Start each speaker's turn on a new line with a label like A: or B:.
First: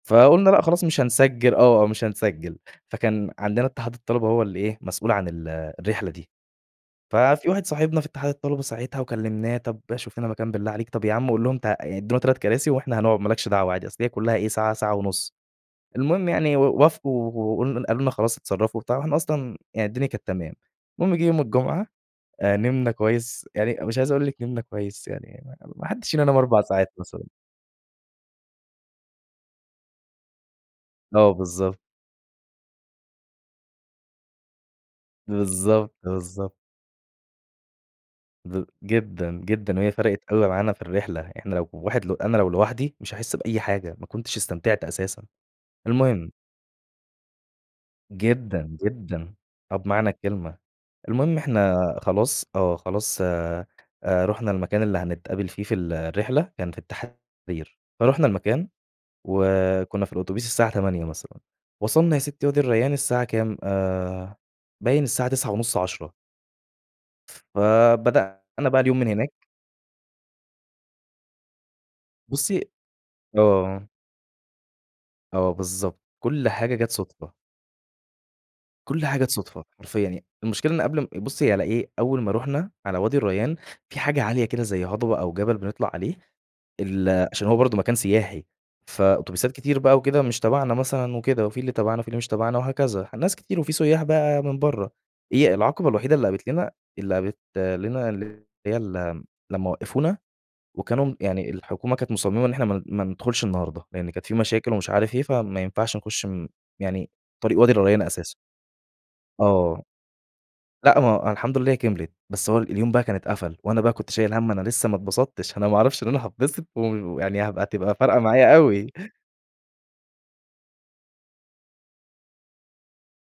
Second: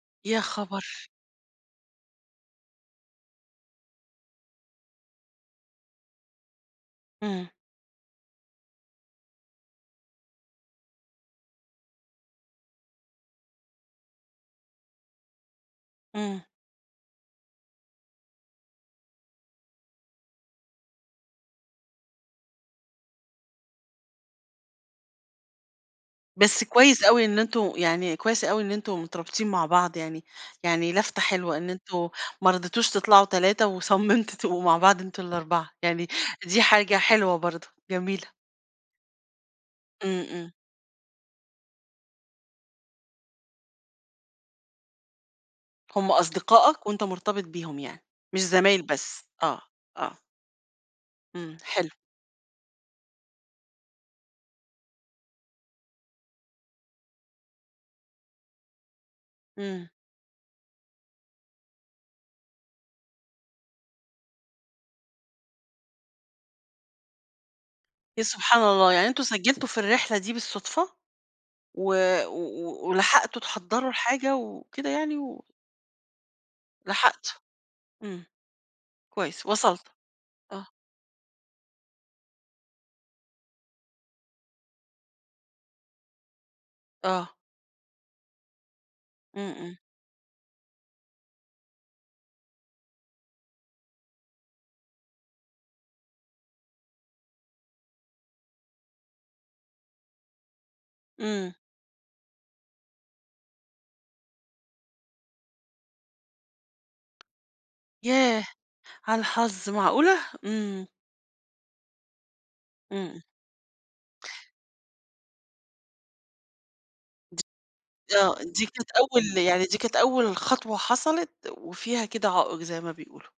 A: يا
B: فقُلنا لأ خلاص مش
A: خبر!
B: هنسجِّل آه، مش هنسجِّل، فكان عندنا اتحاد الطلبة هو اللي إيه، مسؤول عن ال الرحلة دي، ففي
A: إمم.
B: واحد صاحبنا في اتحاد الطلبة ساعتها وكلمناه طَب شوف لنا مكان بالله عليك، طَب يا عُم قُل لهم ت يعني ادّونا 3 كراسي وإحنا هنقعد ما لكش دعوة عادي، أصل هي كلّها إيه، ساعة ساعة ونُص، المهم
A: إمم.
B: يعني و وافقوا و وقلن قالوا لنا خلاص اتصرّفوا وبتاع، وإحنا أصلًا يعني الدنيا كانت تمام، المهم جيه يوم الجمعة نمنا كويس يعني، مش عايز أقول لِك نمنا كويس يعني، م ما حدّش فينا نام 4
A: بس
B: ساعات
A: كويس
B: مثلًا.
A: أوي إن أنتم يعني كويس أوي إن أنتم مترابطين مع بعض يعني يعني لفتة
B: آه
A: حلوة إن
B: بالضبط.
A: أنتم ما رضيتوش تطلعوا 3 وصمّمتوا تبقوا مع بعض أنتم ال4،
B: بالضبط،
A: يعني
B: بالضبط.
A: دي حاجة حلوة برضه، جميلة.
B: ب جدًا، جدًا، وهي فرَقِت
A: إمم،
B: أوي
A: إمم.
B: معانا في الرحلة، إحنا لو واحد ل أنا لو لوحدي مش هاحس بأي حاجة، ما كنتش استمتعت أساسًا،
A: هُم
B: المهم
A: أصدقائك وأنت مرتبط بيهم يعني، مش
B: جدًا،
A: زمايل بس،
B: جدًا.
A: آه،
B: آه بمعنى
A: آه.
B: الكلمة، المهم
A: إمم،
B: إحنا
A: حلو.
B: خلاص آه، خلاص آآ، رُحنا المكان اللي هنتقابل فيه في الرحلة، كان في التحرير، فرُحنا المكان،
A: إمم.
B: وكنّا في الأوتوبيس الساعة 08:00 مثلًا، وصلنا يا سِتي وادي الريان الساعة كام آآ باين الساعة 09:30، 10:00.
A: يا سبحان
B: فبدأنا بقي
A: الله،
B: اليوم
A: يعني
B: من
A: أنتم
B: هناك
A: سجّلتوا في الرحلة دي بالصدفة، و
B: بُصّي
A: و ولحقتوا
B: آه.
A: تحضّروا الحاجة، وكده يعني، و
B: آه بالضبط، كلّ حاجة جات صُدفة.
A: لحقت، إمم،
B: كلّ حاجة جات
A: كويس
B: صُدفة،
A: وصلتوا،
B: حرفيًا يع
A: آه.
B: المشكلة إن قبل م بُصّي على إيه، أول ما رُحنا على وادي الريّان، في حاجة عالية كده زي هضبة أو جبل بنطلع عليه، ال
A: آه.
B: عشان هو برضه مكان سياحي، فأتوبيسات
A: إمم، إمم.
B: كتير بقى وكده مش تبعنا مثلًا وكده وفي اللي تبعنا وفي اللي مش تبعنا وهكذا، ناس كتير وفي سُيّاح بقى من برّه، هي العقبة الوحيدة اللي قابلت لنا اللي قابت لنا اللي هي ال لمّا وقّفونا وكانوا م يعني
A: إمم.
B: الحكومة كانت مصمّمة إن إحنا ما ما ندخلش النهارده، لإن كانت في مشاكل ومش عارف إيه، فما ينفعش نخُش م يعني طريق وادي الريّان اساسًا.
A: ياه! على الحظ،
B: آه،
A: معقولة! إمم.
B: لأ ما الحمد لله كمْلِت، بس هو اليوم
A: إمم،
B: بقى كان
A: إمم.
B: اتقفل، وأنا بقى كنت شايل هَم أنا لسّه ما اتبسطتش، أنا ما أعرفش إن أنا هاتبسط، و
A: د
B: ويعني هابقى تبقى فارقة
A: آه
B: معايا
A: دي كانت
B: أوي.
A: أول يعني دي كانت أول خطوة حصَلِت، وفيها كده عائق زي ما بيقُولوا.